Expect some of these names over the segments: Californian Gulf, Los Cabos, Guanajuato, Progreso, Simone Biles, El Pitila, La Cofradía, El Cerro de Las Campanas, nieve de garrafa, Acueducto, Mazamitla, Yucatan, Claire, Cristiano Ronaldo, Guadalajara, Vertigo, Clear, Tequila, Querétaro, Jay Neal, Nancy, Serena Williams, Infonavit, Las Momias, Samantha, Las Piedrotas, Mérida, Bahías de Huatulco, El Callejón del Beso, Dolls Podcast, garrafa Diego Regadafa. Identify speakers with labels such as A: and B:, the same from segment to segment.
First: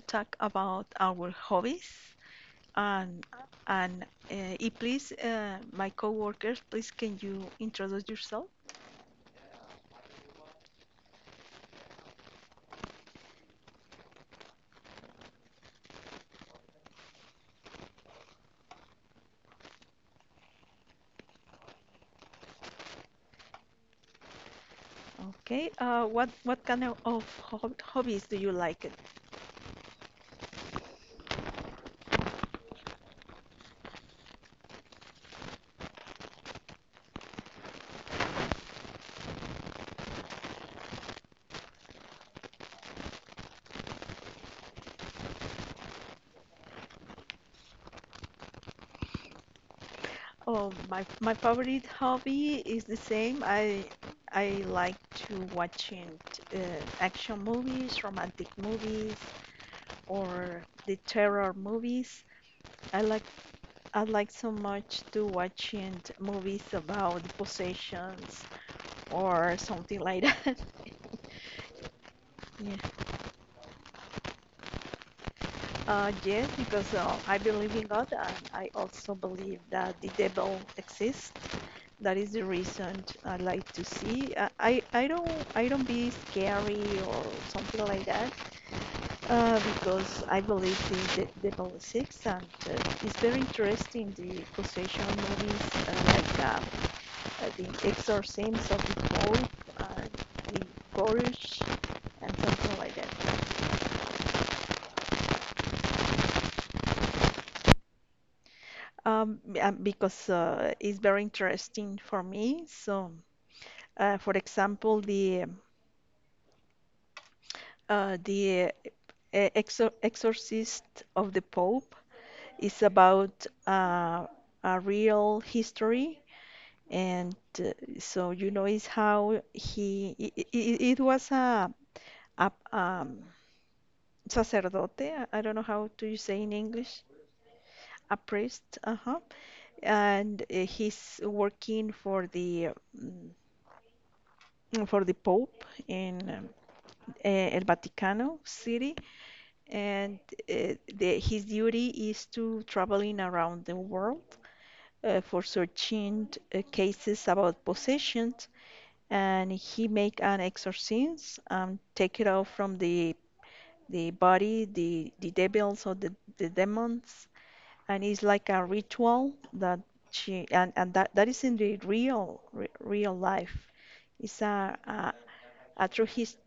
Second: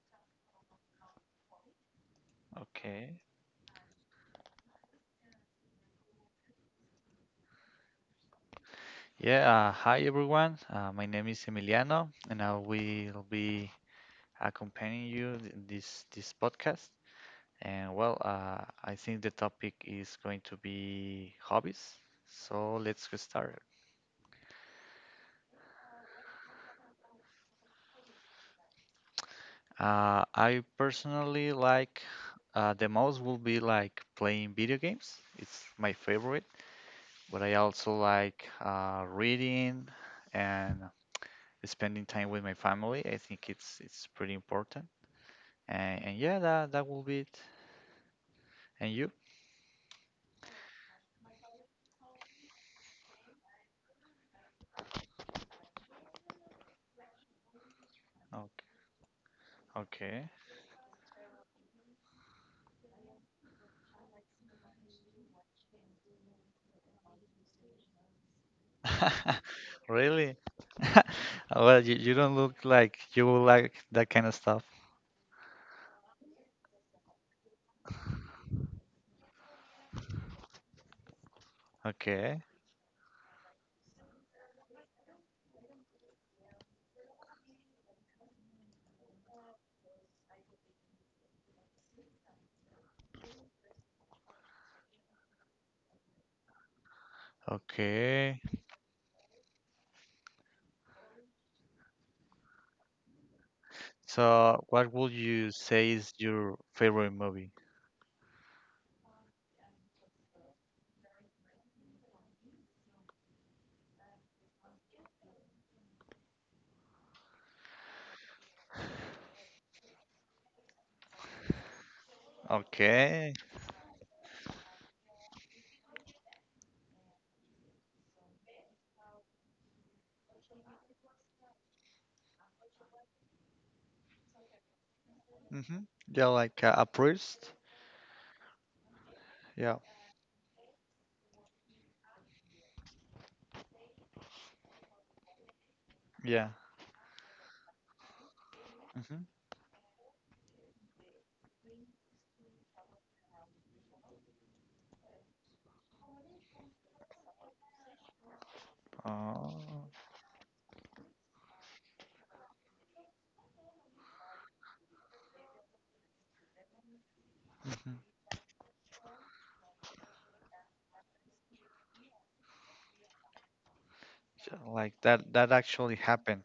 A: talk about our hobbies.
B: Okay.
A: And, and please, my coworkers, please can you introduce yourself?
B: Yeah. Hi, everyone. My name is Emiliano, and I will be accompanying you this podcast. And well, I think the topic is going to be hobbies. So let's get started.
A: Okay, what kind of hobbies do you like it?
B: I personally like the most will be like playing video games. It's my favorite, but I also like reading and spending time with my family. I think it's pretty important. And yeah, that will be it. And you?
A: Oh, my favorite hobby is the same. I like to watching uh, action movies, romantic movies,
B: Okay.
A: or the terror movies. I like I like so much to watching movies about possessions
B: Okay.
A: or something like
B: Really?
A: that.
B: Well, you don't look
A: Yeah.
B: like you will like that kind of stuff.
A: Yes, because I believe in God and I also believe that the devil exists. That is
B: Okay.
A: the reason I like to see. I don't be scary or something like that because I believe in the devil exists and it's very interesting the possession movies uh, like uh, the
B: Okay.
A: exorcisms of the Pope, uh, the Gorish, and something like that.
B: So, what would you say is your favorite movie?
A: Because it's very interesting for me. So, for example, the exorcist of the Pope is
B: Okay.
A: about a real history, and so you know is how he it was a sacerdote. I don't know
B: Mm-hmm.
A: how to
B: Yeah,
A: say in
B: like a
A: English.
B: priest.
A: A priest, uh-huh,
B: Yeah.
A: and he's working for the mm, for the Pope in
B: Yeah.
A: El Vaticano City,
B: Mm-hmm.
A: and the, his duty is to traveling around the world for searching cases about possessions, and
B: Oh.
A: he make an exorcism and take it out from the body, the devils or the demons, and it's like a ritual that she and that is in the real life. It's
B: Mm-hmm. Like that
A: a
B: actually
A: true his,
B: happened.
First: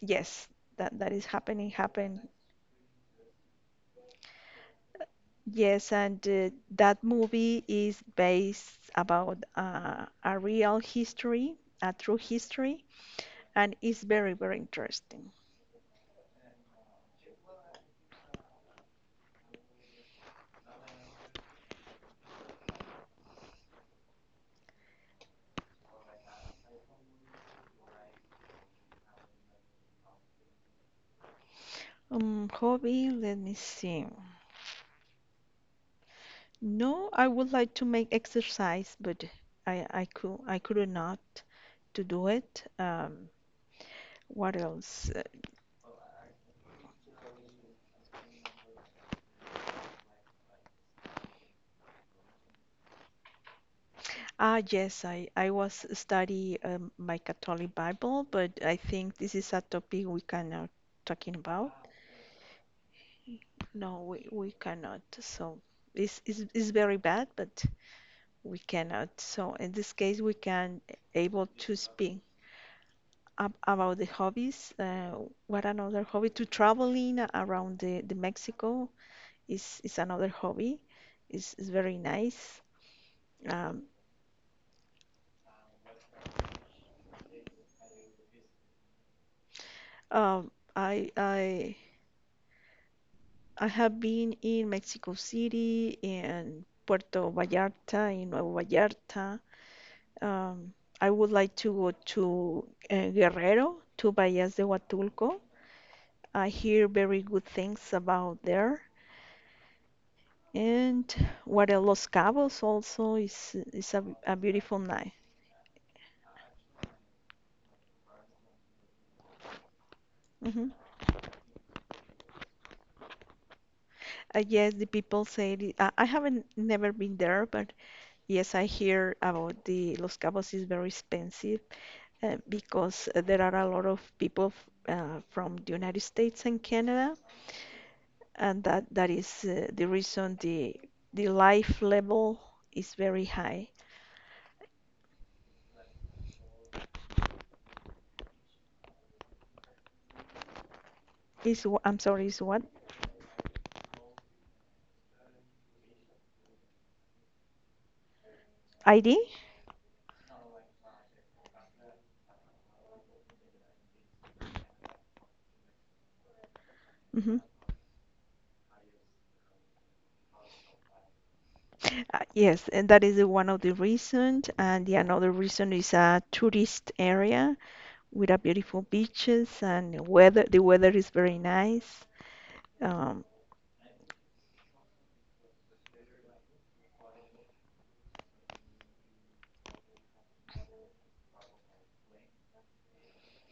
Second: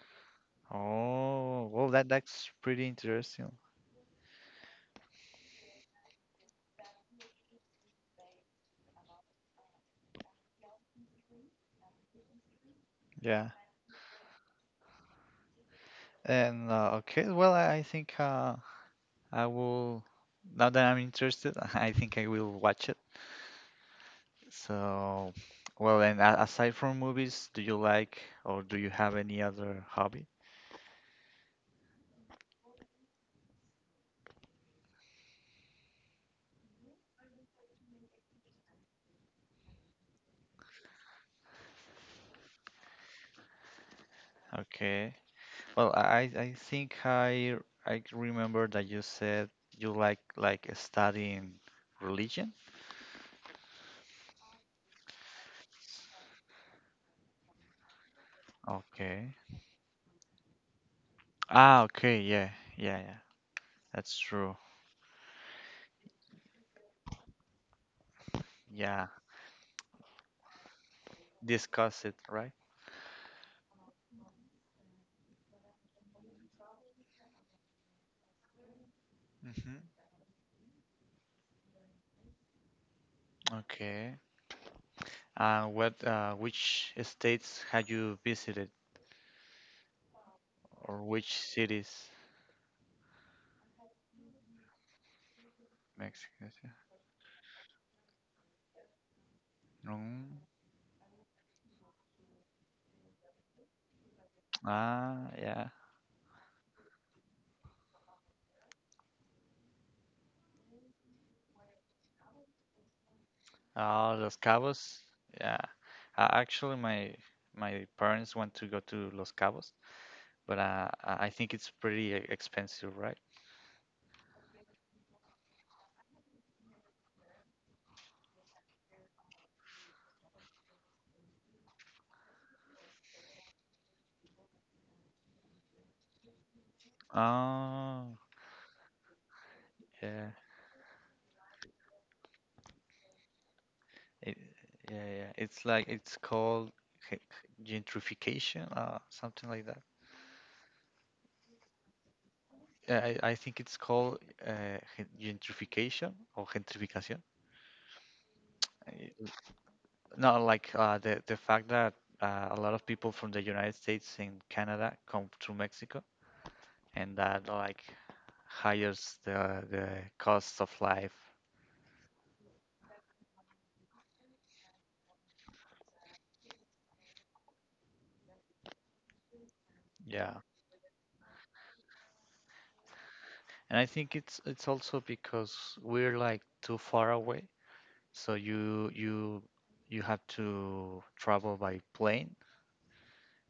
A: yes, that that is
B: Oh,
A: happening
B: well that
A: happen,
B: that's pretty interesting.
A: yes, and that movie is based about a real history, a true history,
B: Yeah.
A: and it's very very interesting.
B: And okay, well, I think I will. Now that I'm interested, I think I will watch it. So, well, and aside from movies, do you like or do you have any other hobby?
A: Hobby, let me see. No, I would like to make exercise, but I could not to do it. What else?
B: Okay. Well, I think I remember that you said you like studying religion.
A: Ah, yes, I was study my Catholic Bible, but I think this
B: Okay.
A: is a topic we cannot talking about.
B: Ah, okay. Yeah, yeah, yeah.
A: No,
B: That's
A: we
B: true.
A: cannot. So it's very bad, but we
B: Yeah.
A: cannot. So in this case, we can able to
B: Discuss it,
A: speak
B: right?
A: ab about the hobbies. What another hobby? To traveling around the Mexico
B: Mm-hmm.
A: is another hobby. It's very nice. Um,
B: Okay. What, which states had you visited,
A: um,
B: or
A: I
B: which
A: I
B: cities?
A: I have been in Mexico City
B: Mexico
A: and
B: City.
A: Puerto Vallarta, in Nuevo Vallarta.
B: Mm.
A: Um, I would like to go to Guerrero, to Bahías de
B: Ah,
A: Huatulco.
B: yeah.
A: I hear very good things about there. And what else? Los Cabos also is
B: Ah,
A: a
B: Los
A: beautiful
B: Cabos.
A: night.
B: Yeah. Actually, my parents want to go to Los Cabos, but
A: Hmm.
B: I think it's pretty expensive, right?
A: Yes, the people say it, I haven't never been there, but yes, I hear about the Los Cabos is very expensive, because there are a lot of people from the United States and Canada,
B: Oh,
A: and that is the
B: yeah.
A: reason the life level is very high.
B: It, yeah, yeah. It's like it's called g- gentrification, something like that.
A: Is wh- I'm sorry, is what
B: Yeah, I think it's called uh, gentrification or gentrificación. Y-
A: ID?
B: No, like the fact that a lot of people from the United States and Canada come to Mexico, and
A: Hmm.
B: that like hires the cost of life.
A: Yes, and that is one of the reasons, and the another reason is a tourist area with a beautiful beaches and
B: Yeah,
A: weather. The weather is very nice. Um,
B: and I think it's also because we're like too far away, so you have to travel by plane,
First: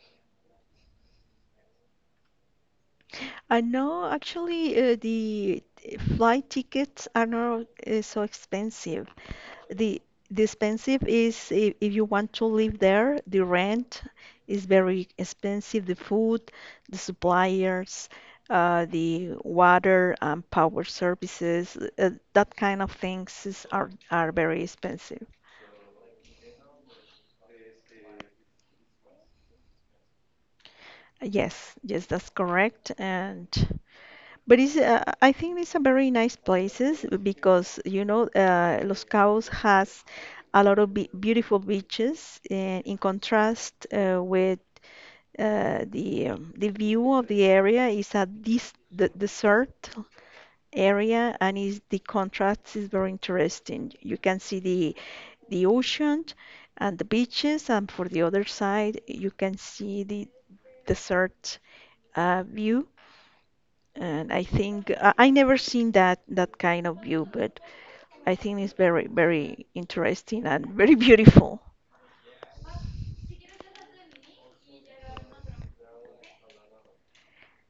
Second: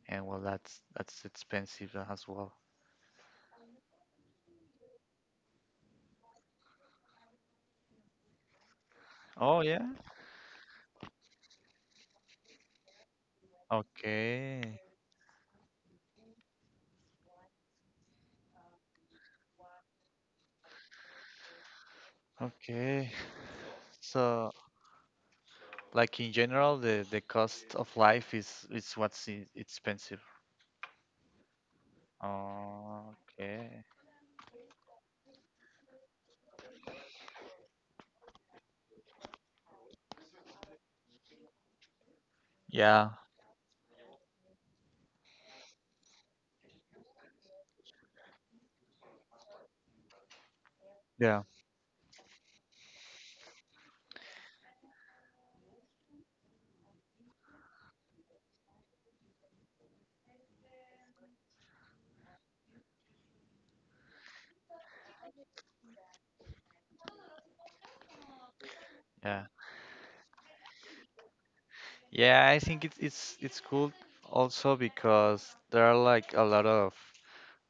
B: and well, that's expensive as well.
A: I know actually the flight tickets are not so expensive.
B: Oh yeah.
A: The the expensive is if you want to live there, the rent
B: Okay.
A: is very expensive, the food, the suppliers, the water and power services, that kind of
B: Okay.
A: things are
B: So,
A: very expensive.
B: like in general, the cost of life is what's expensive.
A: Yes, yes, that's correct. And
B: Okay.
A: but it's, I think it's a very nice places because you know Los Cabos has a lot of be beautiful beaches, and in
B: Yeah.
A: contrast with the view of the area is a this the desert area,
B: Yeah.
A: and is the contrast is very interesting. You can see the ocean and the beaches, and for the other side you can see the desert view, and I think I never seen that kind of view, but I think it's very
B: Yeah.
A: very interesting and very beautiful.
B: Yeah, I think it's cool also because there are like a lot of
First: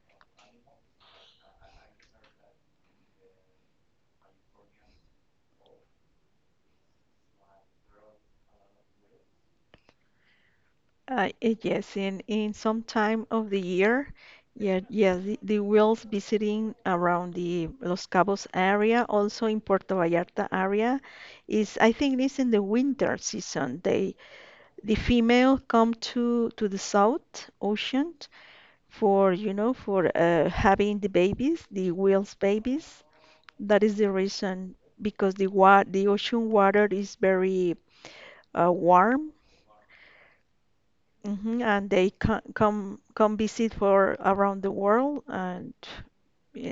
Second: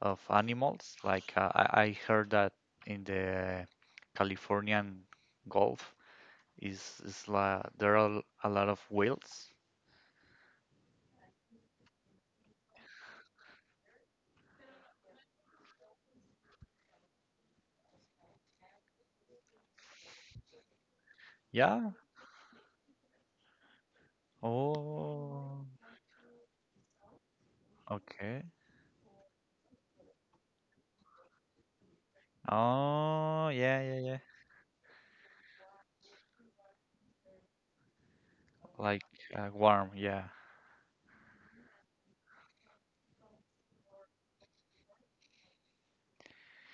B: of animals. Like I heard that in the Californian Gulf is la there are a lot of whales.
A: Yes, in some time of the year, yeah, yeah, the whales visiting around the Los Cabos area, also in Puerto Vallarta area, is
B: Yeah.
A: I think it's in the winter season. They the female
B: Oh.
A: come to the South Ocean
B: Okay.
A: for you know for having the babies, the whales babies.
B: Oh, yeah,
A: That is
B: yeah,
A: the
B: yeah.
A: reason because the ocean water is very
B: Like
A: warm,
B: warm, yeah.
A: hmm, and they ca come come visit for around the world, and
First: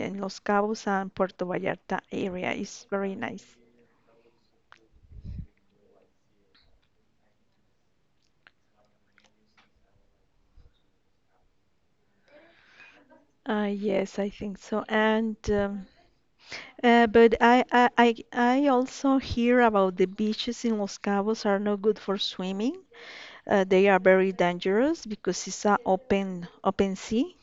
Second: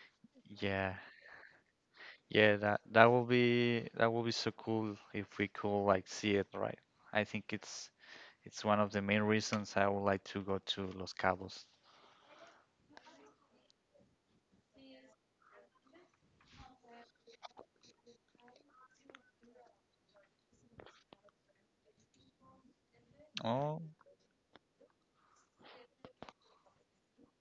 A: in Los Cabos
B: Yeah,
A: and Puerto Vallarta area
B: yeah,
A: is very nice.
B: that will be so cool if we could like see it, right? I think it's one of the main reasons I would like to go to Los Cabos.
A: Yes, I think so. And but, I also hear about the beaches in Los Cabos are not good for swimming.
B: Oh,
A: They are very dangerous because it's a open sea.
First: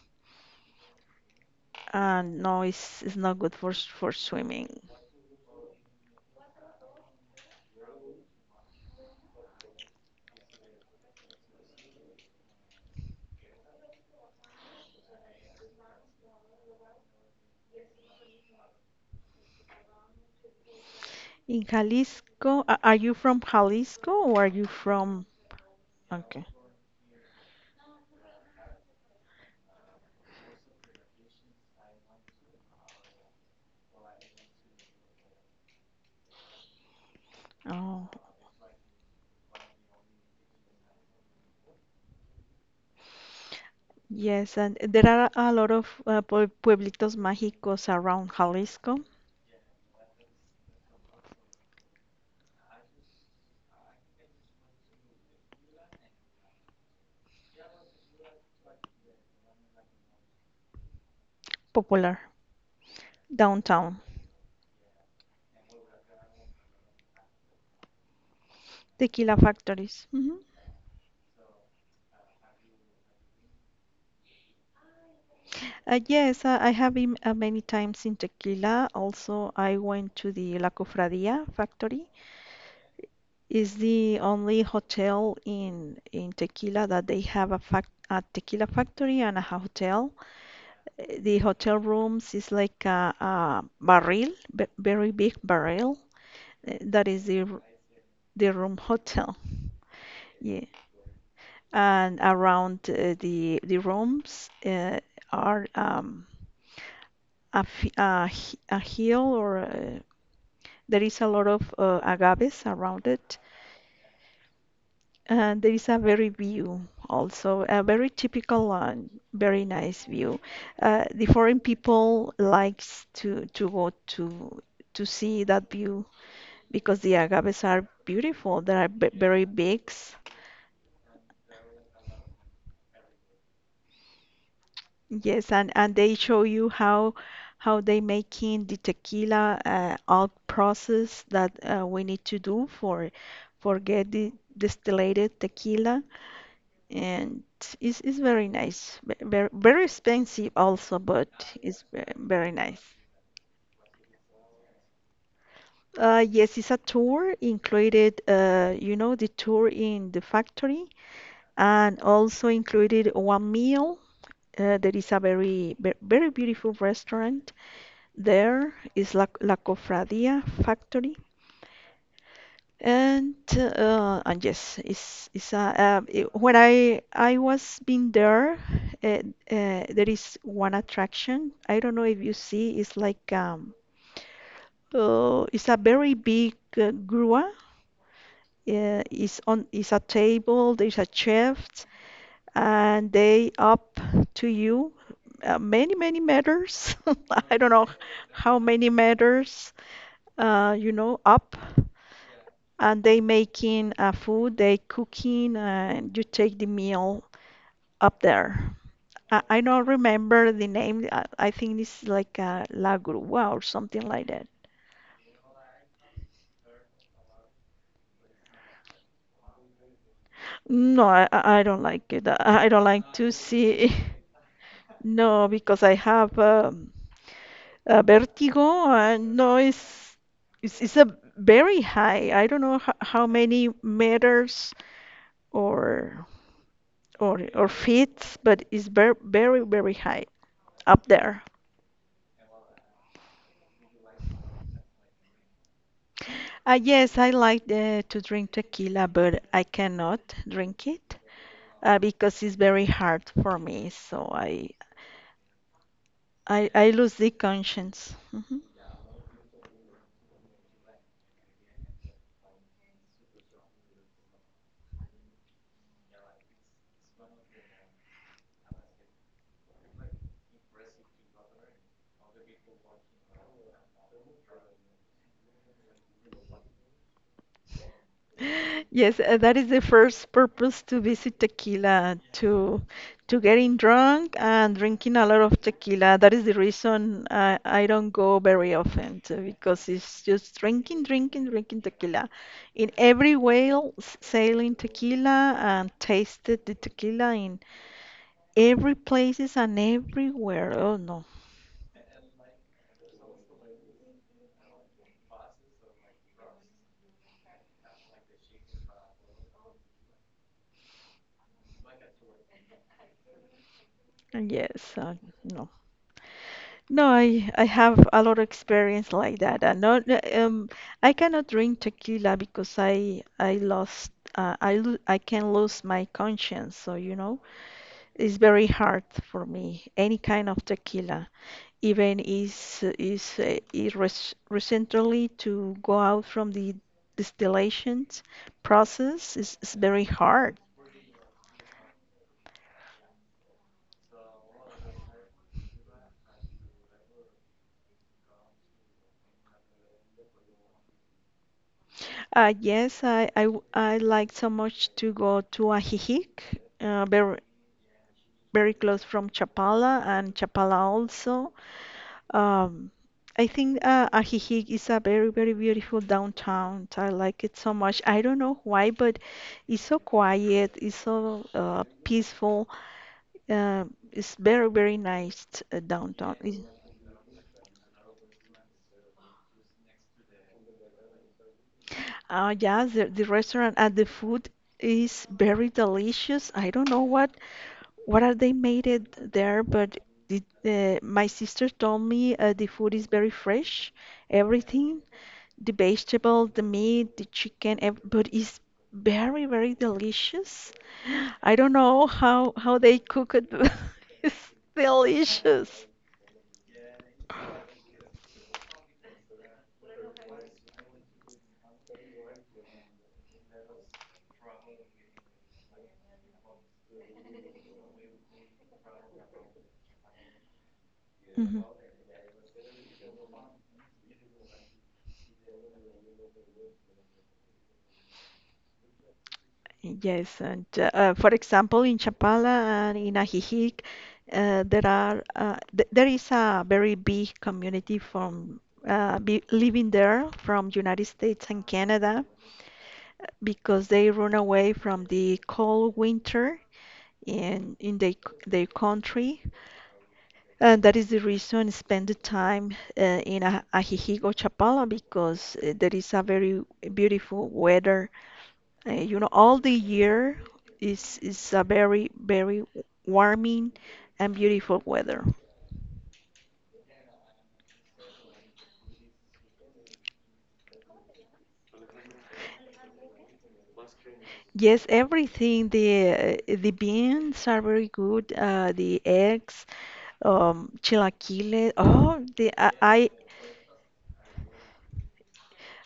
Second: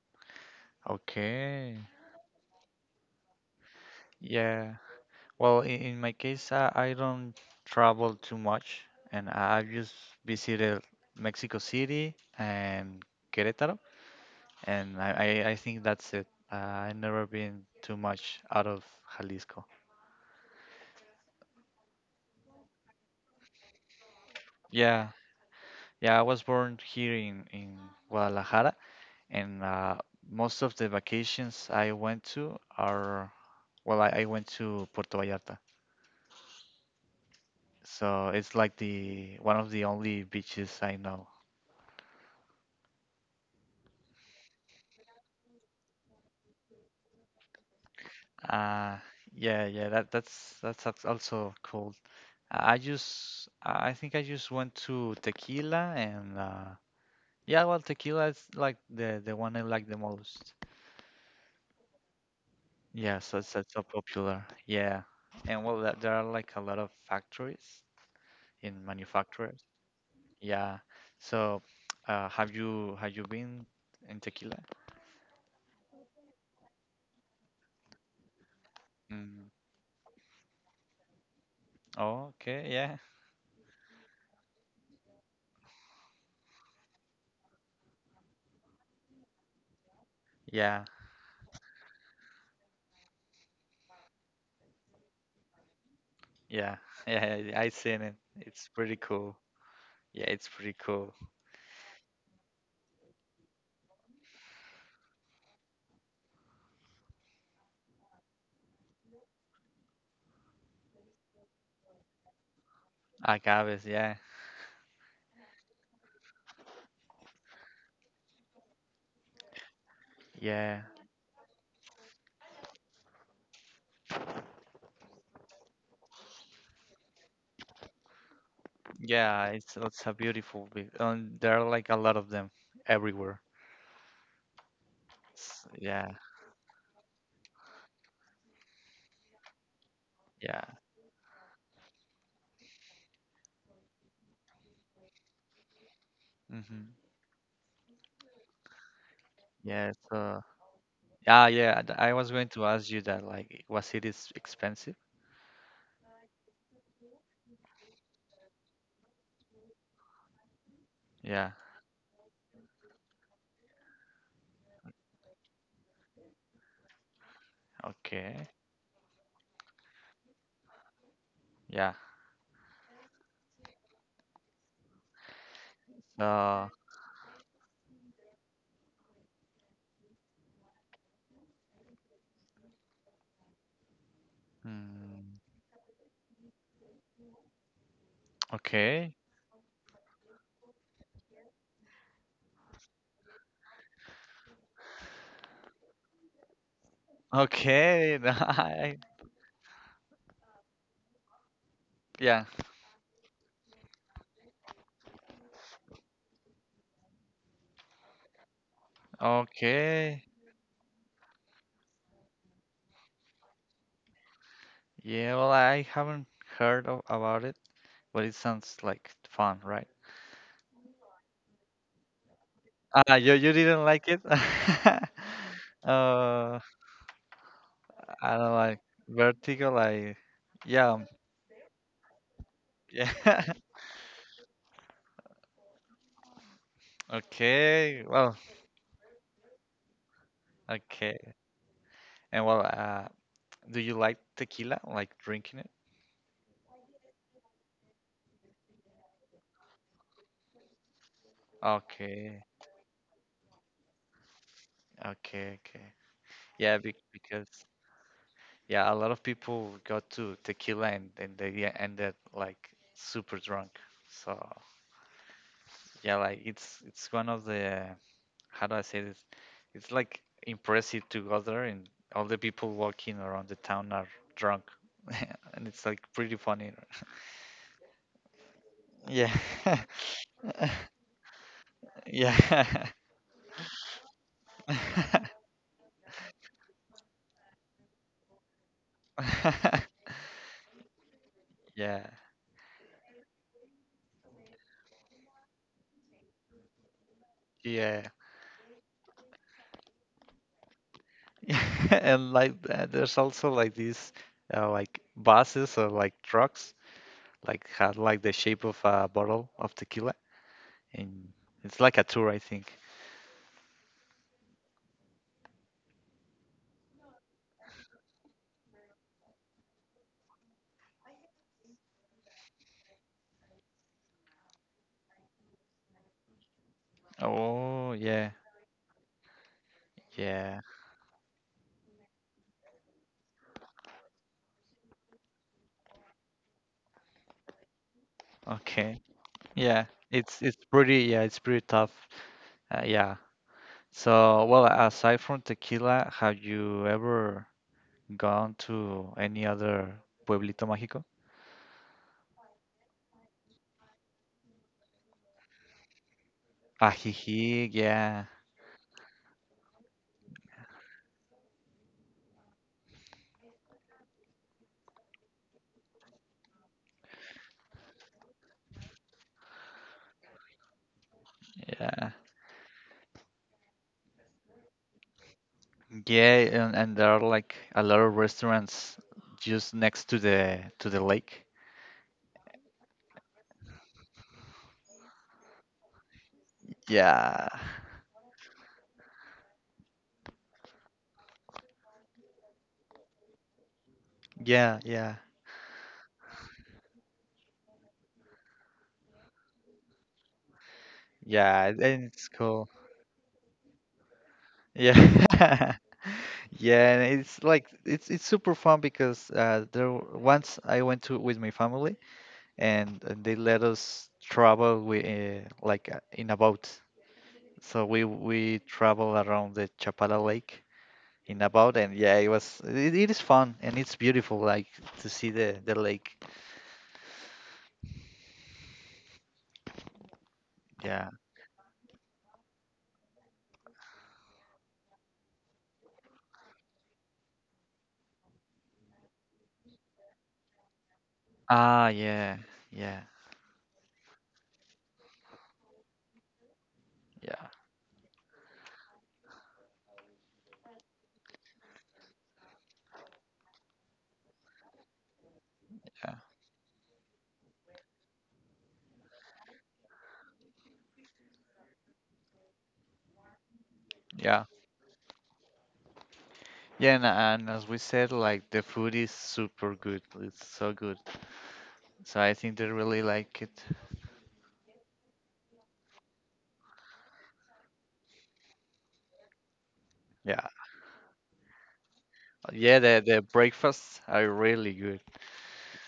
B: okay.
A: And no, it's not good for
B: Yeah.
A: swimming.
B: Well, in my case, I don't travel too much, and I've just visited Mexico City and Querétaro, and I think that's it. I've never been too much out of Jalisco.
A: In Jalisco, a- are you from Jalisco or are you
B: Yeah,
A: from?
B: yeah, I was
A: Okay.
B: born here in Guadalajara, and most of the vacations I went to are, well, I went to Puerto Vallarta,
A: Oh,
B: so it's like the one of the only beaches I know.
A: yes, and there are a lot of pueblitos mágicos around
B: Uh,
A: Jalisco,
B: yeah, yeah, that's also cool. I think I just went to Tequila and yeah, well, Tequila is like the one I like the most.
A: popular
B: Yeah, so it's so
A: downtown,
B: popular. Yeah, and well, there are like a lot of factories in
A: tequila
B: manufacturers.
A: factories. Hmm.
B: Yeah. So, have you been in tequila?
A: Yes, I have been many times in Tequila.
B: Mm.
A: Also, I went to the La Cofradía factory,
B: Oh, okay. Yeah.
A: is the only hotel in Tequila that they have a fac a tequila factory and a hotel.
B: Yeah. Yeah.
A: The hotel rooms is like a barrel, b very big barrel.
B: Yeah,
A: That is
B: yeah, I seen it.
A: the
B: It's
A: room
B: pretty cool.
A: hotel.
B: Yeah, it's
A: Yeah,
B: pretty cool.
A: and around the rooms are a, f- a, h- a hill, or there is a lot of agaves around it,
B: Agaves. Yeah.
A: and there is a very view also, a very typical and very nice view.
B: Yeah.
A: The foreign people likes to go to see that view because the agaves are beautiful. They are b very
B: Yeah. It's
A: big.
B: it's a beautiful. There are like a lot of them everywhere.
A: Yes,
B: S-
A: and
B: Yeah.
A: they show you how they making the tequila, out
B: Yeah.
A: process that we need to do for get the distillated tequila.
B: Mm-hmm.
A: And it's very nice. Very, very
B: Yeah. So.
A: expensive also, but
B: Yeah. Yeah. th- I was going
A: very
B: to
A: nice.
B: ask you that. Like, was it is expensive?
A: Yes, it's a tour included, you know, the tour in the factory,
B: Yeah.
A: and also included one meal. There is a very beautiful restaurant
B: Okay.
A: there. It's La Cofradía Factory.
B: Yeah.
A: And yes, it- when
B: So.
A: I was been there, uh, uh, there is one attraction. I don't know if you see. It's like
B: Mm,
A: it's a very big grua.
B: okay.
A: It's on it's a table. There's a chef, and they up to you many meters. I don't know
B: Okay.
A: how many meters. You know, up.
B: Yeah.
A: And they making food, they cooking, and you take the meal up there. I don't
B: Okay.
A: remember the name. I think it's like La Grúa or something like that.
B: Yeah, well, I haven't heard about it, but it sounds like fun, right?
A: No, I don't like it. I don't like
B: Ah,
A: to
B: you didn't
A: see.
B: like it?
A: No, because I have
B: Uh,
A: a
B: I don't like
A: vertigo, and no,
B: Vertigo.
A: it's
B: Yeah,
A: it's a very high. I don't know how
B: yeah.
A: many meters or or
B: Okay.
A: feet,
B: Well,
A: but it's very very very high up
B: okay.
A: there.
B: And well, do you like tequila? Like drinking it?
A: Yes, I like to drink tequila, but I cannot drink it
B: Okay.
A: because it's very hard for me. So
B: Okay. Okay. Yeah,
A: I
B: be
A: lose the
B: because
A: conscience. Mhm.
B: yeah, a lot of people go to tequila, and, they ended like super drunk. So yeah, like it's one of the, how do I say this? It's like impressive to go there and all the people walking around the town are drunk, and it's like pretty funny.
A: Yes,
B: Yeah,
A: that is the first purpose to visit tequila,
B: yeah,
A: to getting drunk and drinking a lot of tequila. That is the reason I don't go very often too, because it's just drinking, drinking, drinking
B: yeah,
A: tequila. In every whale, sailing tequila and tasted the tequila in
B: yeah.
A: every places and everywhere. Oh no.
B: And like there's also like these like buses or like trucks like had like the shape of a bottle of tequila, and it's like a tour, I think.
A: Yes, no. No, I have a lot of experience like that. And not um I cannot drink tequila because I lost I can lose my conscience. So, you know,
B: Oh yeah,
A: it's very hard for me any kind
B: yeah.
A: of tequila. Even is recently to go out from the distillation
B: Okay,
A: process is
B: yeah.
A: very
B: It's
A: hard.
B: pretty Yeah, it's pretty tough. Yeah. So, well, aside from tequila, have you ever gone to any other pueblito mágico?
A: Yes, I like so much to go to Ajijic, very,
B: Ajijic, yeah,
A: very close from Chapala, and Chapala also. Um, I think Ajijic is a very, very beautiful downtown. I like it so much. I don't know why, but it's so quiet, it's so
B: yeah,
A: peaceful. Uh, it's very, very nice downtown.
B: yeah,
A: It-
B: and there are like a lot of restaurants just next to the lake.
A: Yeah, the restaurant and the food is very delicious. I don't know
B: Yeah,
A: what are they made it there? But it, my sister told me the food is very fresh,
B: yeah,
A: everything,
B: yeah.
A: the vegetable, the meat, the chicken, ev- but it's very, very delicious. I
B: Yeah,
A: don't
B: and
A: know
B: it's cool.
A: how they cook it. But it's
B: Yeah.
A: delicious.
B: Yeah, and it's like it's super fun because there once I went to with my family, and they let us travel with like in a boat. So we travel around the Chapala Lake in a
A: Mhm.
B: boat, and yeah, it is fun, and it's beautiful, like to see the lake.
A: Yes, and
B: Yeah.
A: for example, in Chapala and in Ajijic, there are th there is a very big community from be living there from United States and
B: Ah,
A: Canada
B: yeah. Yeah.
A: because they run away from the cold winter
B: Yeah.
A: in their country. And that is the reason spend the time in Ajijic or Chapala because there
B: Yeah.
A: is a very beautiful weather all the year is a very, very warming and
B: Yeah.
A: beautiful weather.
B: Yeah, and as we said, like the food is super good. It's so good. So I think they really like it.
A: Yes, everything. The beans are very good. The eggs,
B: Yeah.
A: chilaquiles. Oh, the I,
B: Yeah, the,
A: I
B: the breakfasts are really good.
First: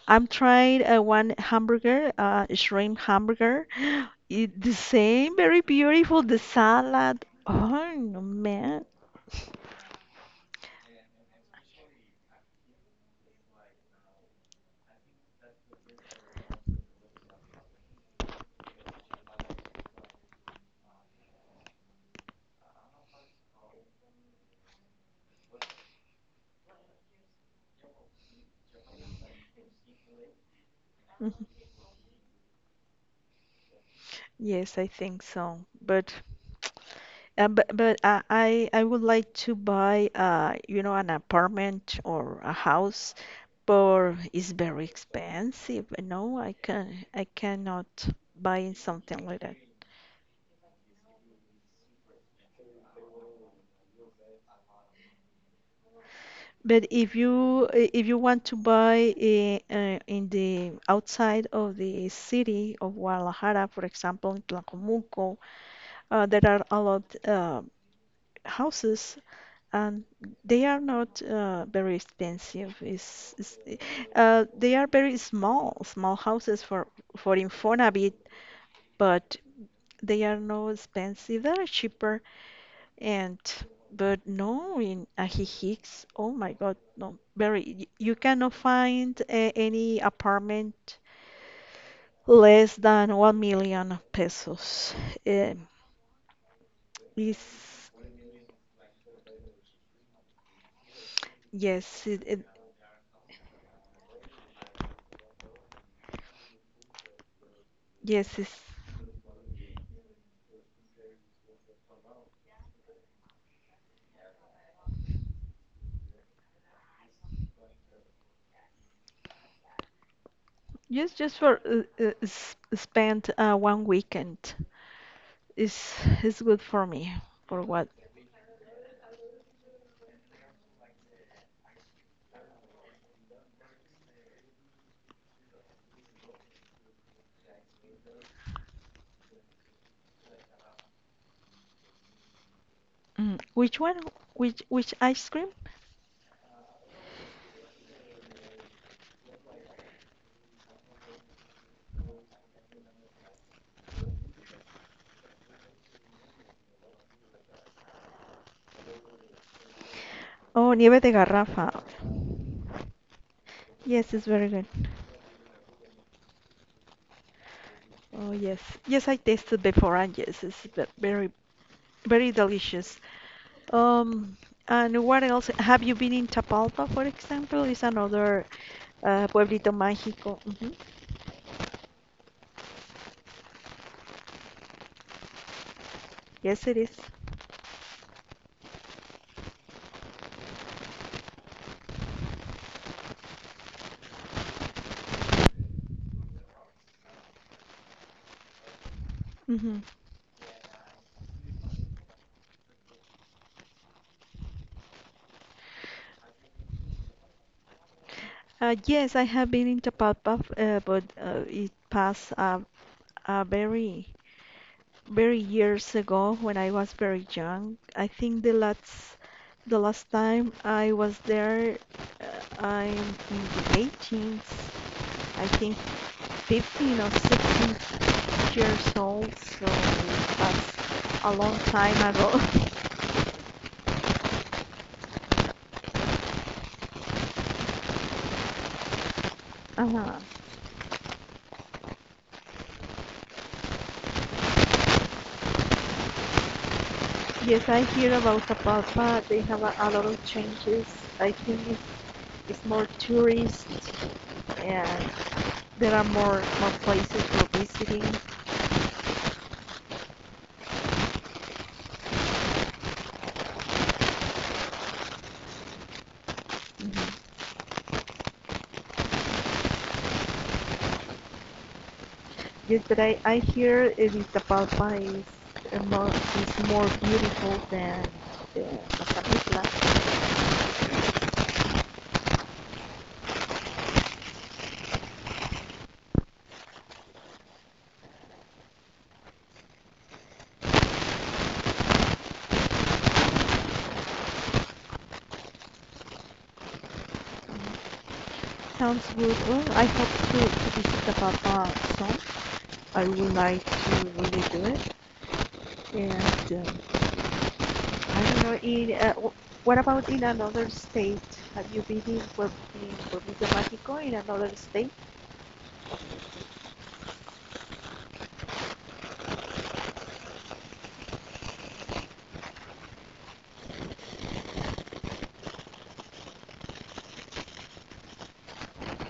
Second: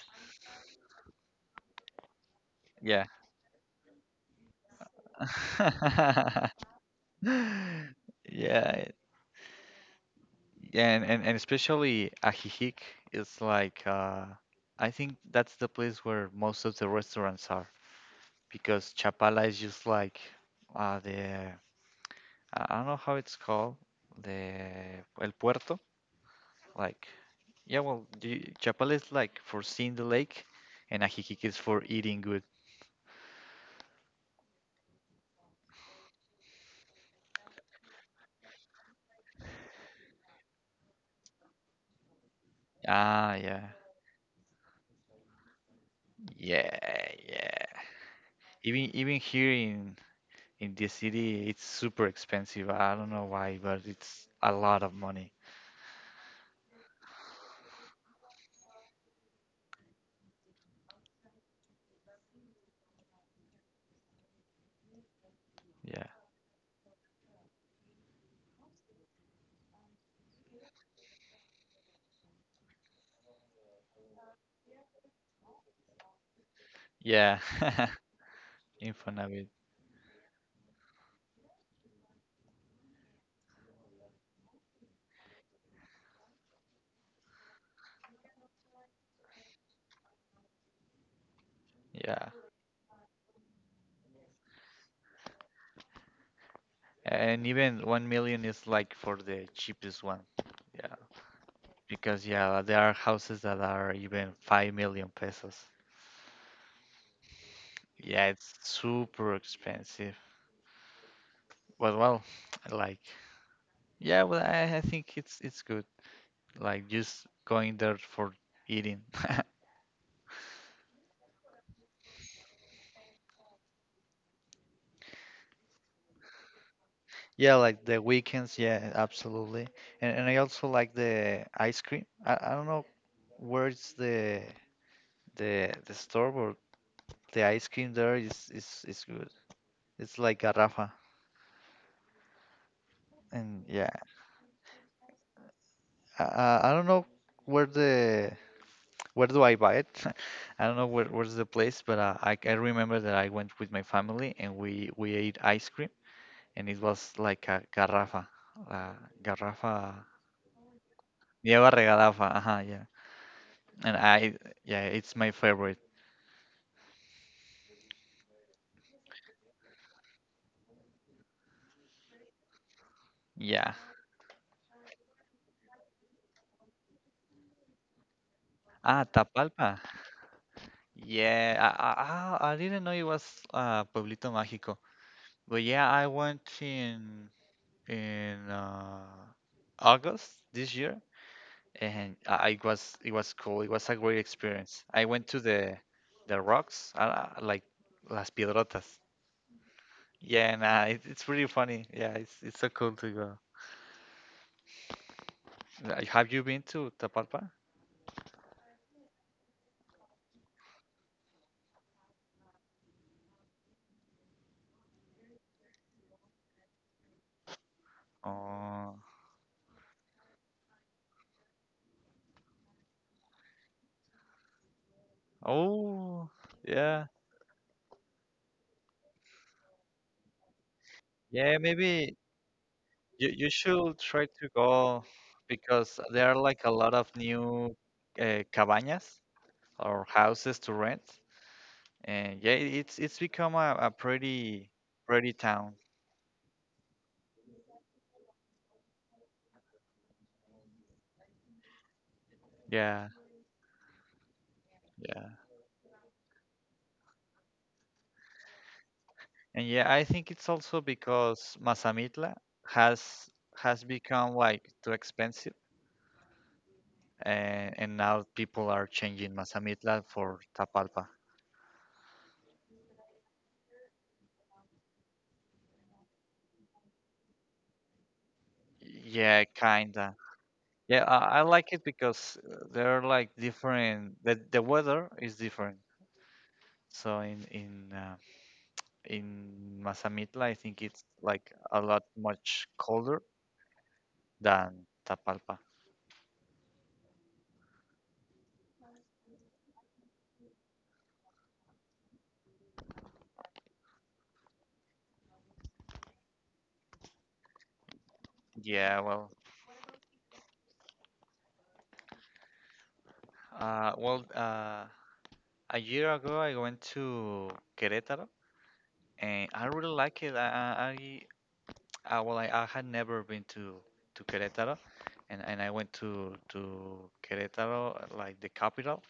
A: I'm trying one hamburger, shrimp
B: Yeah.
A: hamburger. It, the same, very beautiful. The salad. Oh no, man.
B: Yeah. Yeah, and especially Ajijic is like, I think that's the place where most of the restaurants are, because Chapala is just like the I don't know how it's called, the El Puerto, like, yeah, well, you, Chapala is like for seeing the lake and Ajijic is for eating.
A: Yes, I think so. But. But I would like to buy an apartment or a house,
B: Ah, yeah,
A: but it's very expensive. No, I
B: yeah,
A: can I
B: yeah.
A: cannot buy
B: Even
A: something like
B: here
A: that.
B: in this city, it's super expensive. I don't know why, but it's a lot of money.
A: But if you want to buy in the outside of the city of Guadalajara, for example, in Tlajomulco,
B: Yeah,
A: there are a lot houses and they are not very expensive. They are very small, small houses for
B: yeah.
A: Infonavit, but
B: Infonavit.
A: they are not expensive. They are cheaper and but no in Ajijic, oh my God, no, you cannot find any apartment
B: Yeah,
A: less than 1 million pesos. Um,
B: and even
A: is
B: 1 million is like for the cheapest one. Yeah,
A: Yes,
B: because yeah, there are houses that are even 5 million pesos. Yeah,
A: yes,
B: it's
A: it's
B: super expensive. But well, I like yeah, well, I think it's good, like just going there for eating.
A: just for spend one weekend is is good for me.
B: Yeah,
A: For
B: like
A: what?
B: the weekends, yeah, absolutely. And I also like the ice cream. I don't know where's the store, but the ice cream there is good. It's like garrafa.
A: Mm,
B: And
A: which
B: yeah,
A: one? Which ice cream?
B: I don't know where the where do I buy it? I don't know where's the place, but I remember that I went with my family and we ate ice cream, and it was like a garrafa, uh, garrafa
A: Oh, nieve de
B: Diego
A: garrafa.
B: Regadafa, ajá, yeah. And
A: Yes, it's
B: I,
A: very good.
B: yeah, it's my favorite.
A: Oh yes, yes, I tasted before, and yes, it's very very delicious.
B: Yeah.
A: Um, and what else? Have you been in Tapalpa, for example? Is another
B: Ah,
A: pueblito
B: Tapalpa.
A: mágico. Mhm.
B: Yeah, I didn't know it was Pueblito Mágico. But yeah, I went
A: Yes, it is.
B: in August this year, and it was cool. It was a great experience. I went to the rocks, like Las Piedrotas.
A: Mhm.
B: Yeah, and it's pretty funny. Yeah, it's so cool to go. Have you been to Tapalpa?
A: Yes, I have been in Tapalpa, but it passed uh, very, very years ago when I was very young. I think
B: Oh.
A: the last time I was there, I'm in the 18s, I think
B: Oh,
A: 15
B: yeah.
A: or 16 years old, so that's a
B: Yeah,
A: long time
B: maybe
A: ago.
B: you should try to go because there are like a lot of new cabañas or
A: Uh-huh.
B: houses to rent. And yeah, it's become a pretty town.
A: Yes, I hear about Tapalpa. They have a lot of changes. I think it's more
B: Yeah,
A: tourists and
B: yeah.
A: there are more places for visiting.
B: And yeah, I think it's also because Mazamitla has has become like too expensive,
A: Mm-hmm.
B: and now people are changing Mazamitla for Tapalpa.
A: Yes, but I hear it is Tapalpa is more beautiful than the
B: Yeah,
A: Mazamitla.
B: kinda. Yeah, I like it because they're like different. The weather is different. So in Mazamitla, I think it's like a lot much colder than Tapalpa.
A: Sounds good. Well, I hope to visit Tapalpa soon. I would like to really do it. And I don't know. In
B: Yeah, well,
A: what about in another state? Have you been in in Pueblito
B: uh,
A: Mágico in
B: well,
A: another
B: uh,
A: state?
B: a year ago I went to Querétaro, and I really like it. I well, I had never been to Querétaro, and I went to Querétaro, like the capital,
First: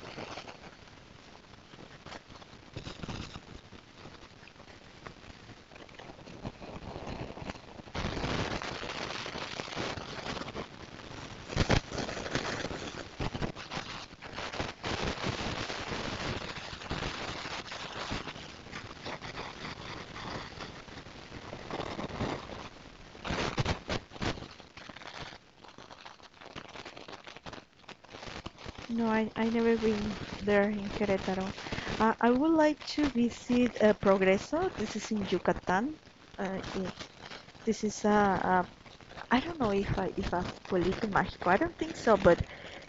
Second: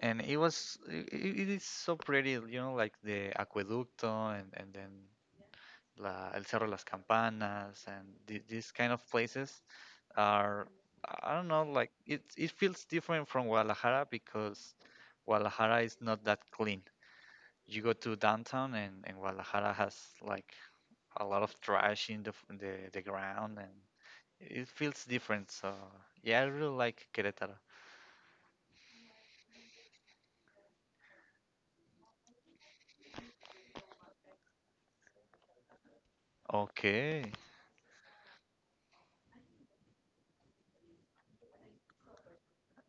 B: and it was it is so pretty, you know, like the Acueducto, and then El Cerro de Las Campanas, and these kind of places are, I don't know, like it feels different from Guadalajara, because Guadalajara is not that clean. You go to downtown, and, Guadalajara has like a lot of trash in the ground, and it feels different. So yeah, I really like Querétaro.
A: No, I never been there in Querétaro. I would like to visit Progreso. This is in Yucatán. Uh, i-
B: Okay.
A: this is a I don't know if a pueblito mágico. I don't think so, but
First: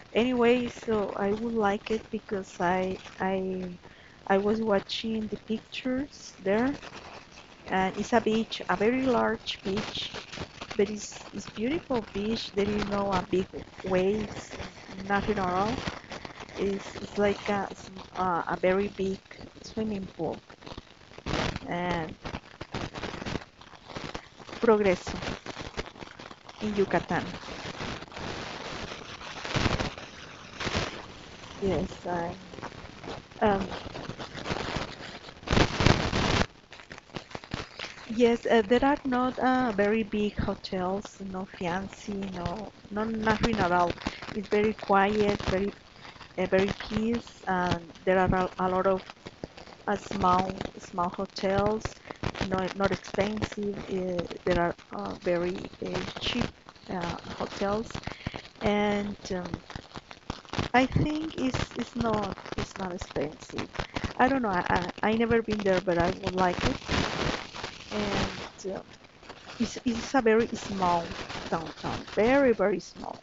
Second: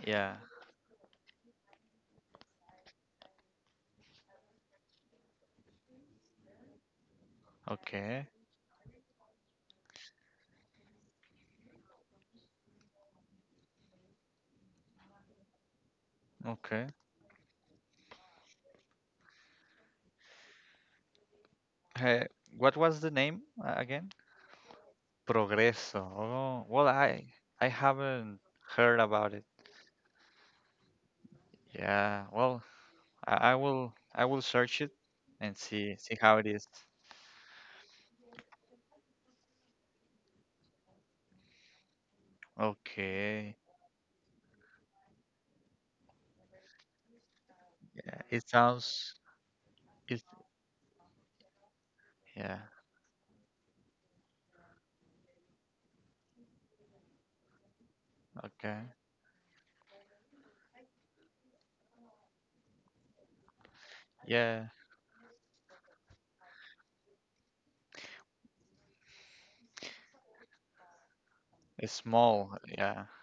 B: Yeah.
A: anyway, so I would like it because I was watching the pictures there, and it's a
B: Okay.
A: beach, a very large beach, but it's beautiful beach. There is no big waves, nothing at all.
B: Okay.
A: It's like a very big swimming pool. And
B: Uh, what was the name again?
A: Progreso
B: Progreso. Oh,
A: in
B: well,
A: Yucatan.
B: I haven't heard about it.
A: Yes,
B: Yeah, well, I, I
A: um,
B: will I will search it and see how it is.
A: yes. There are not very big hotels, no fancy, no, no
B: Okay.
A: nothing at all. It's very quiet, very, very peace, and there
B: Yeah,
A: are
B: it
A: a lot of
B: sounds it
A: small, small hotels,
B: yeah,
A: not expensive. There are very cheap hotels,
B: okay.
A: and I think it's not expensive. I don't know.
B: Yeah,
A: I never been there, but I would like it. And it's a very small
B: it's
A: downtown, very
B: small.
A: very
B: Yeah.
A: small.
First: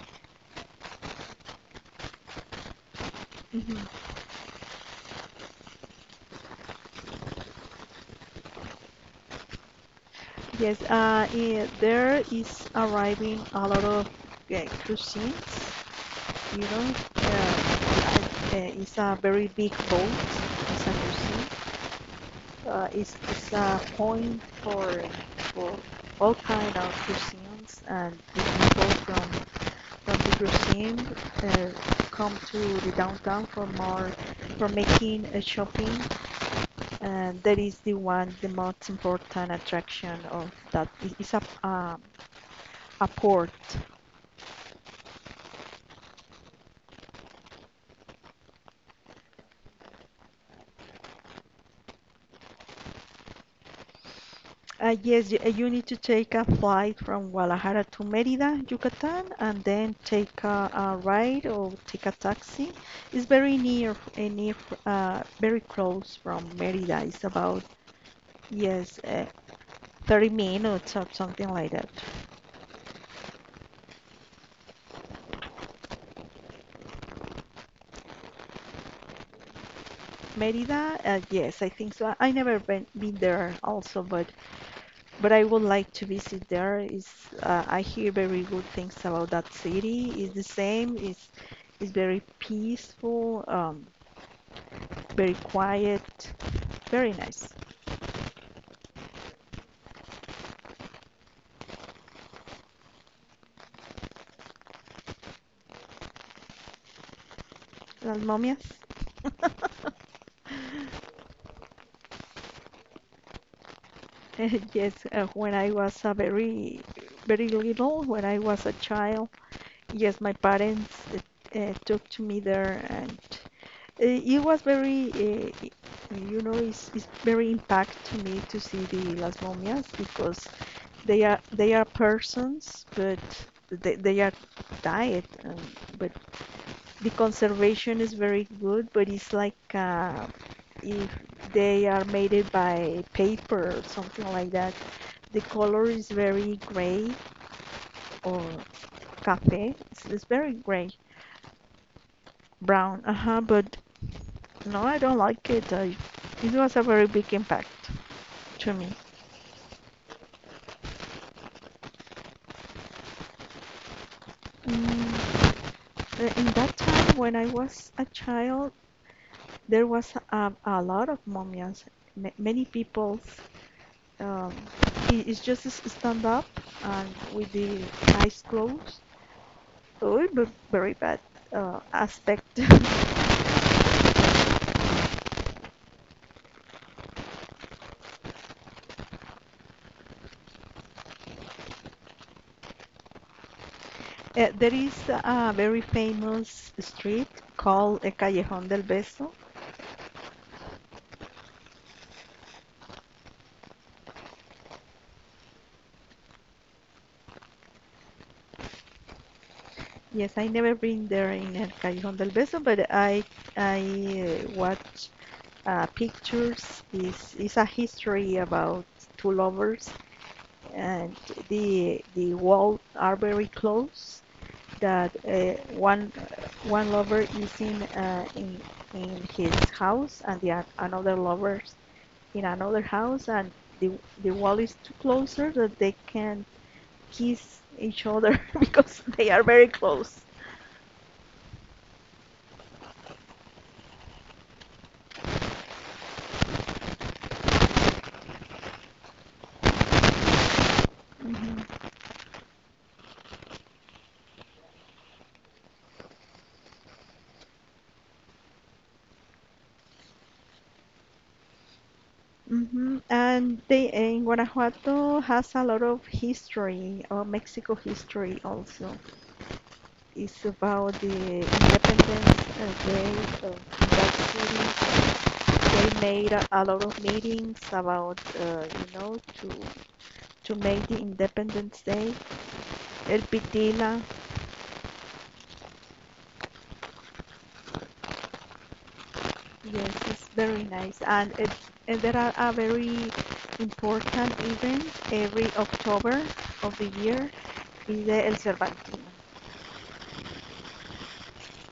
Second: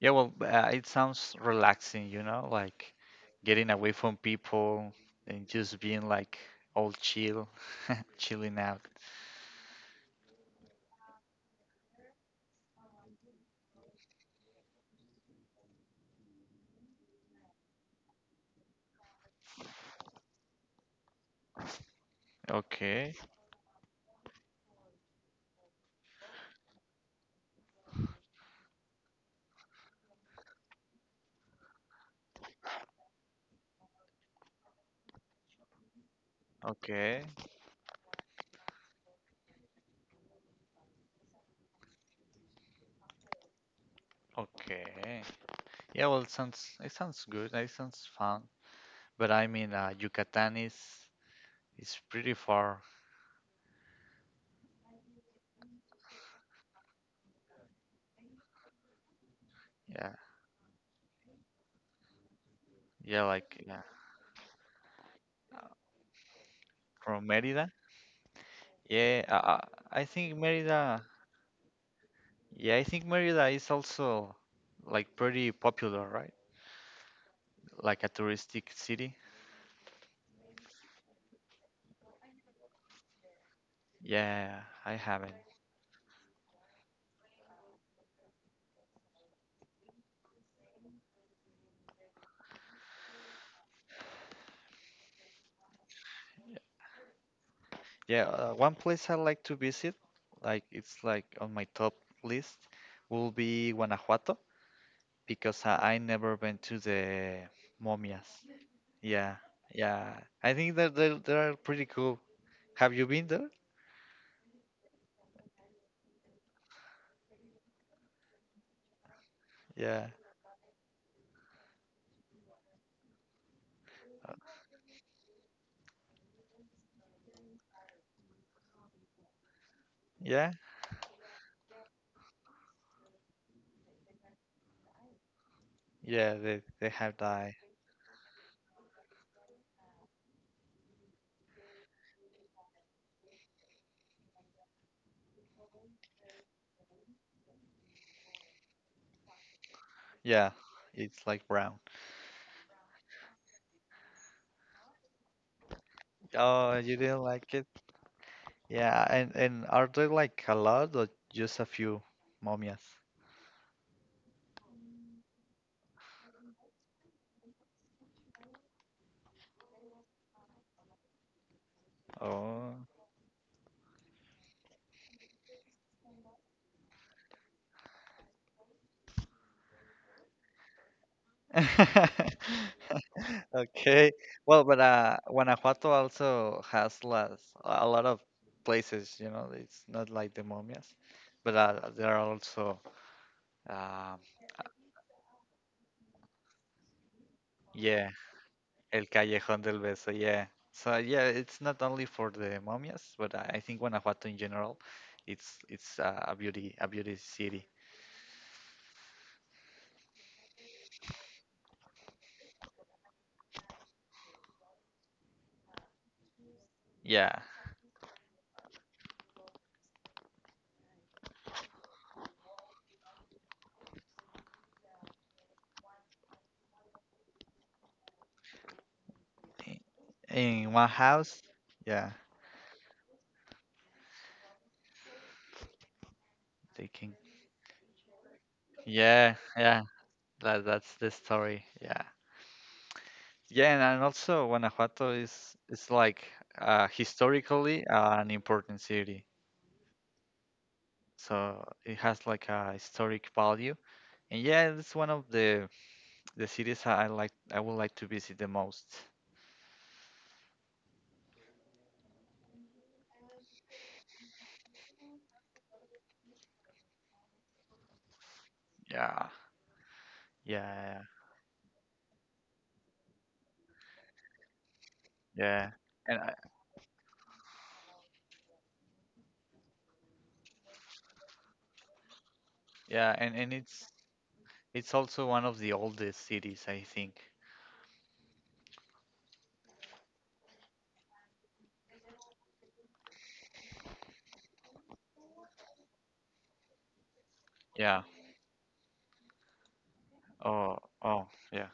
B: Yeah, well, it sounds relaxing, like getting away
A: Mm-hmm.
B: from people and just being like all chill, chilling out.
A: Yes, there is arriving a lot of cuisines. You know, it's a very big boat. It's a cuisine.
B: Okay.
A: It's a point for for all kind of cuisines and people from the scene uh, come to the downtown for making a shopping
B: Okay.
A: and that is the most important attraction of that. It's a port.
B: Okay. Yeah, well, it sounds good. It sounds fun. But I mean, Yucatan is pretty far.
A: Yes you, need to take a flight from Guadalajara to Merida Yucatan and then
B: Yeah,
A: take a ride or take a taxi. It's
B: yeah,
A: very
B: like yeah,
A: near uh, near very
B: uh,
A: close from Merida. It's
B: from
A: about
B: Merida.
A: yes
B: Yeah,
A: uh,
B: I
A: 30
B: think
A: minutes
B: Merida.
A: or something like that.
B: Yeah, I think Merida is also like pretty popular, right? Like a touristic city.
A: Merida, yes, I think so. I never been there also,
B: Yeah, I
A: but
B: haven't.
A: I would like to visit there. Is I hear very good things about that city. It's the same. It's very peaceful, very quiet, very nice.
B: Yeah, one place I like to visit, like it's like on my top list, will be Guanajuato, because I never went to the
A: Las
B: momias.
A: Momias.
B: Yeah, yeah. I think that they are pretty cool. Have you been there?
A: Yes, when I was a very little, when I was a child,
B: Yeah,
A: yes, my parents took to me there and
B: uh,
A: It was very, you know, it's very impact to me to see the Las Momias because
B: yeah,
A: they are persons, but they are died. But
B: yeah. They
A: the
B: have dye.
A: conservation is very good, but it's like if they are made it by paper or something like that. The color is very gray or cafe. It's
B: Yeah,
A: very gray,
B: it's like brown.
A: brown. Uh huh. But no, I don't like it. It was
B: Oh,
A: a
B: you
A: very
B: didn't
A: big
B: like it?
A: impact to me.
B: Yeah, and are there like a lot or just a few momias?
A: Mm, in that time, when I was a child, there was a lot of mummies. Many
B: Oh.
A: people, um, it's just stand up and with the eyes closed. Oh, it very bad aspect.
B: Okay. Well, but Guanajuato also has lots, a lot of places, you know, it's not like the momias, but there are also, um,
A: There is a very famous street called
B: yeah,
A: El Callejón del
B: El
A: Beso.
B: Callejón del Beso, yeah. So yeah, it's not only for the momias, but I think Guanajuato in general, it's a beauty city.
A: Yes, I never been there in El Callejón del Beso, but I watch pictures
B: Yeah.
A: is a history about two lovers, and the walls are very close. That one lover is in his
B: I-
A: house, and the
B: In one
A: another
B: house,
A: lover
B: yeah,
A: in another house, and the the wall is too closer that they can
B: they can.
A: kiss each other because they
B: Yeah,
A: are very
B: yeah,
A: close.
B: that's the story. Yeah, yeah, and also Guanajuato is like historically an important city, so
A: Mm-hmm.
B: it has like a historic value. And yeah, it's one of the cities I would like to visit the most.
A: Hmm, and they in Guanajuato has a lot of history, or Mexico history also.
B: Yeah,
A: It's about
B: yeah,
A: the Independence Day of that
B: yeah,
A: city. They
B: and
A: made
B: I,
A: a lot of meetings about, to make the Independence Day.
B: yeah,
A: El
B: and it's
A: Pitila,
B: it's also one of the oldest cities, I think.
A: yes, it's very nice, and it and there are a very important event every October of the year
B: Yeah.
A: is the El Cervantino.
B: Oh, oh, yeah.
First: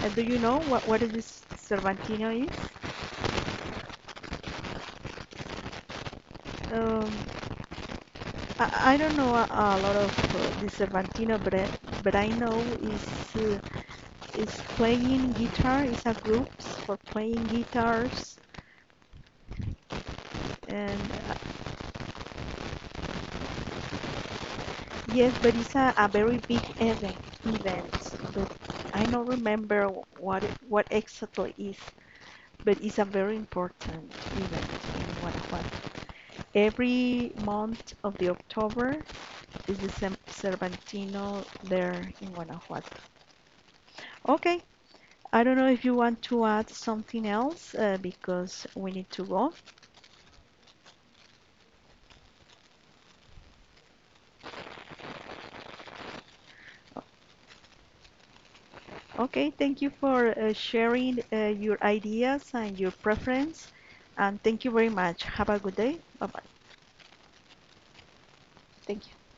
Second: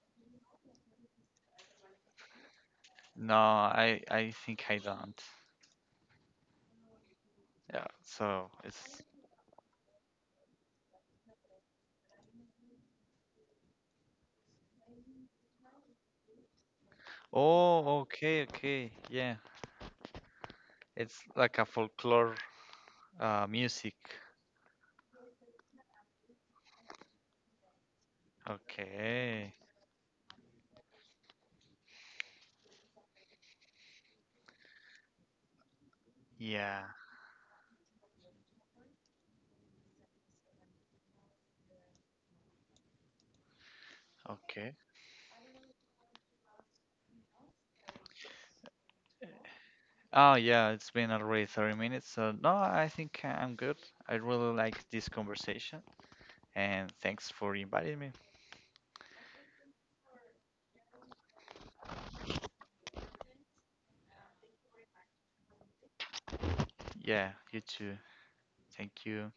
A: Do you know what is this Cervantino is?
B: No, I think I don't.
A: Um,
B: Yeah. So
A: I
B: it's.
A: don't know a lot of the Cervantino, but but I know is uh, is playing guitar. It's a group for playing
B: Oh,
A: guitars,
B: okay, okay. Yeah.
A: and
B: It's
A: uh,
B: like a folklore music.
A: yes, but it's a very big event. Event, but I don't
B: Okay.
A: remember what exactly is. But it's a very important event in Guanajuato.
B: Yeah.
A: Every month of the October, is the Cervantino there in Guanajuato. Okay,
B: Okay.
A: I don't know if you want to add something else because we need to go.
B: Oh, yeah, it's been already 30 minutes. So, no, I think I'm good. I really like this conversation. And thanks for inviting me.
A: Okay, thank you for sharing your ideas and your preference. And thank you very much. Have a good day. Bye bye.
B: Yeah, you too. Thank
A: Thank you.
B: you.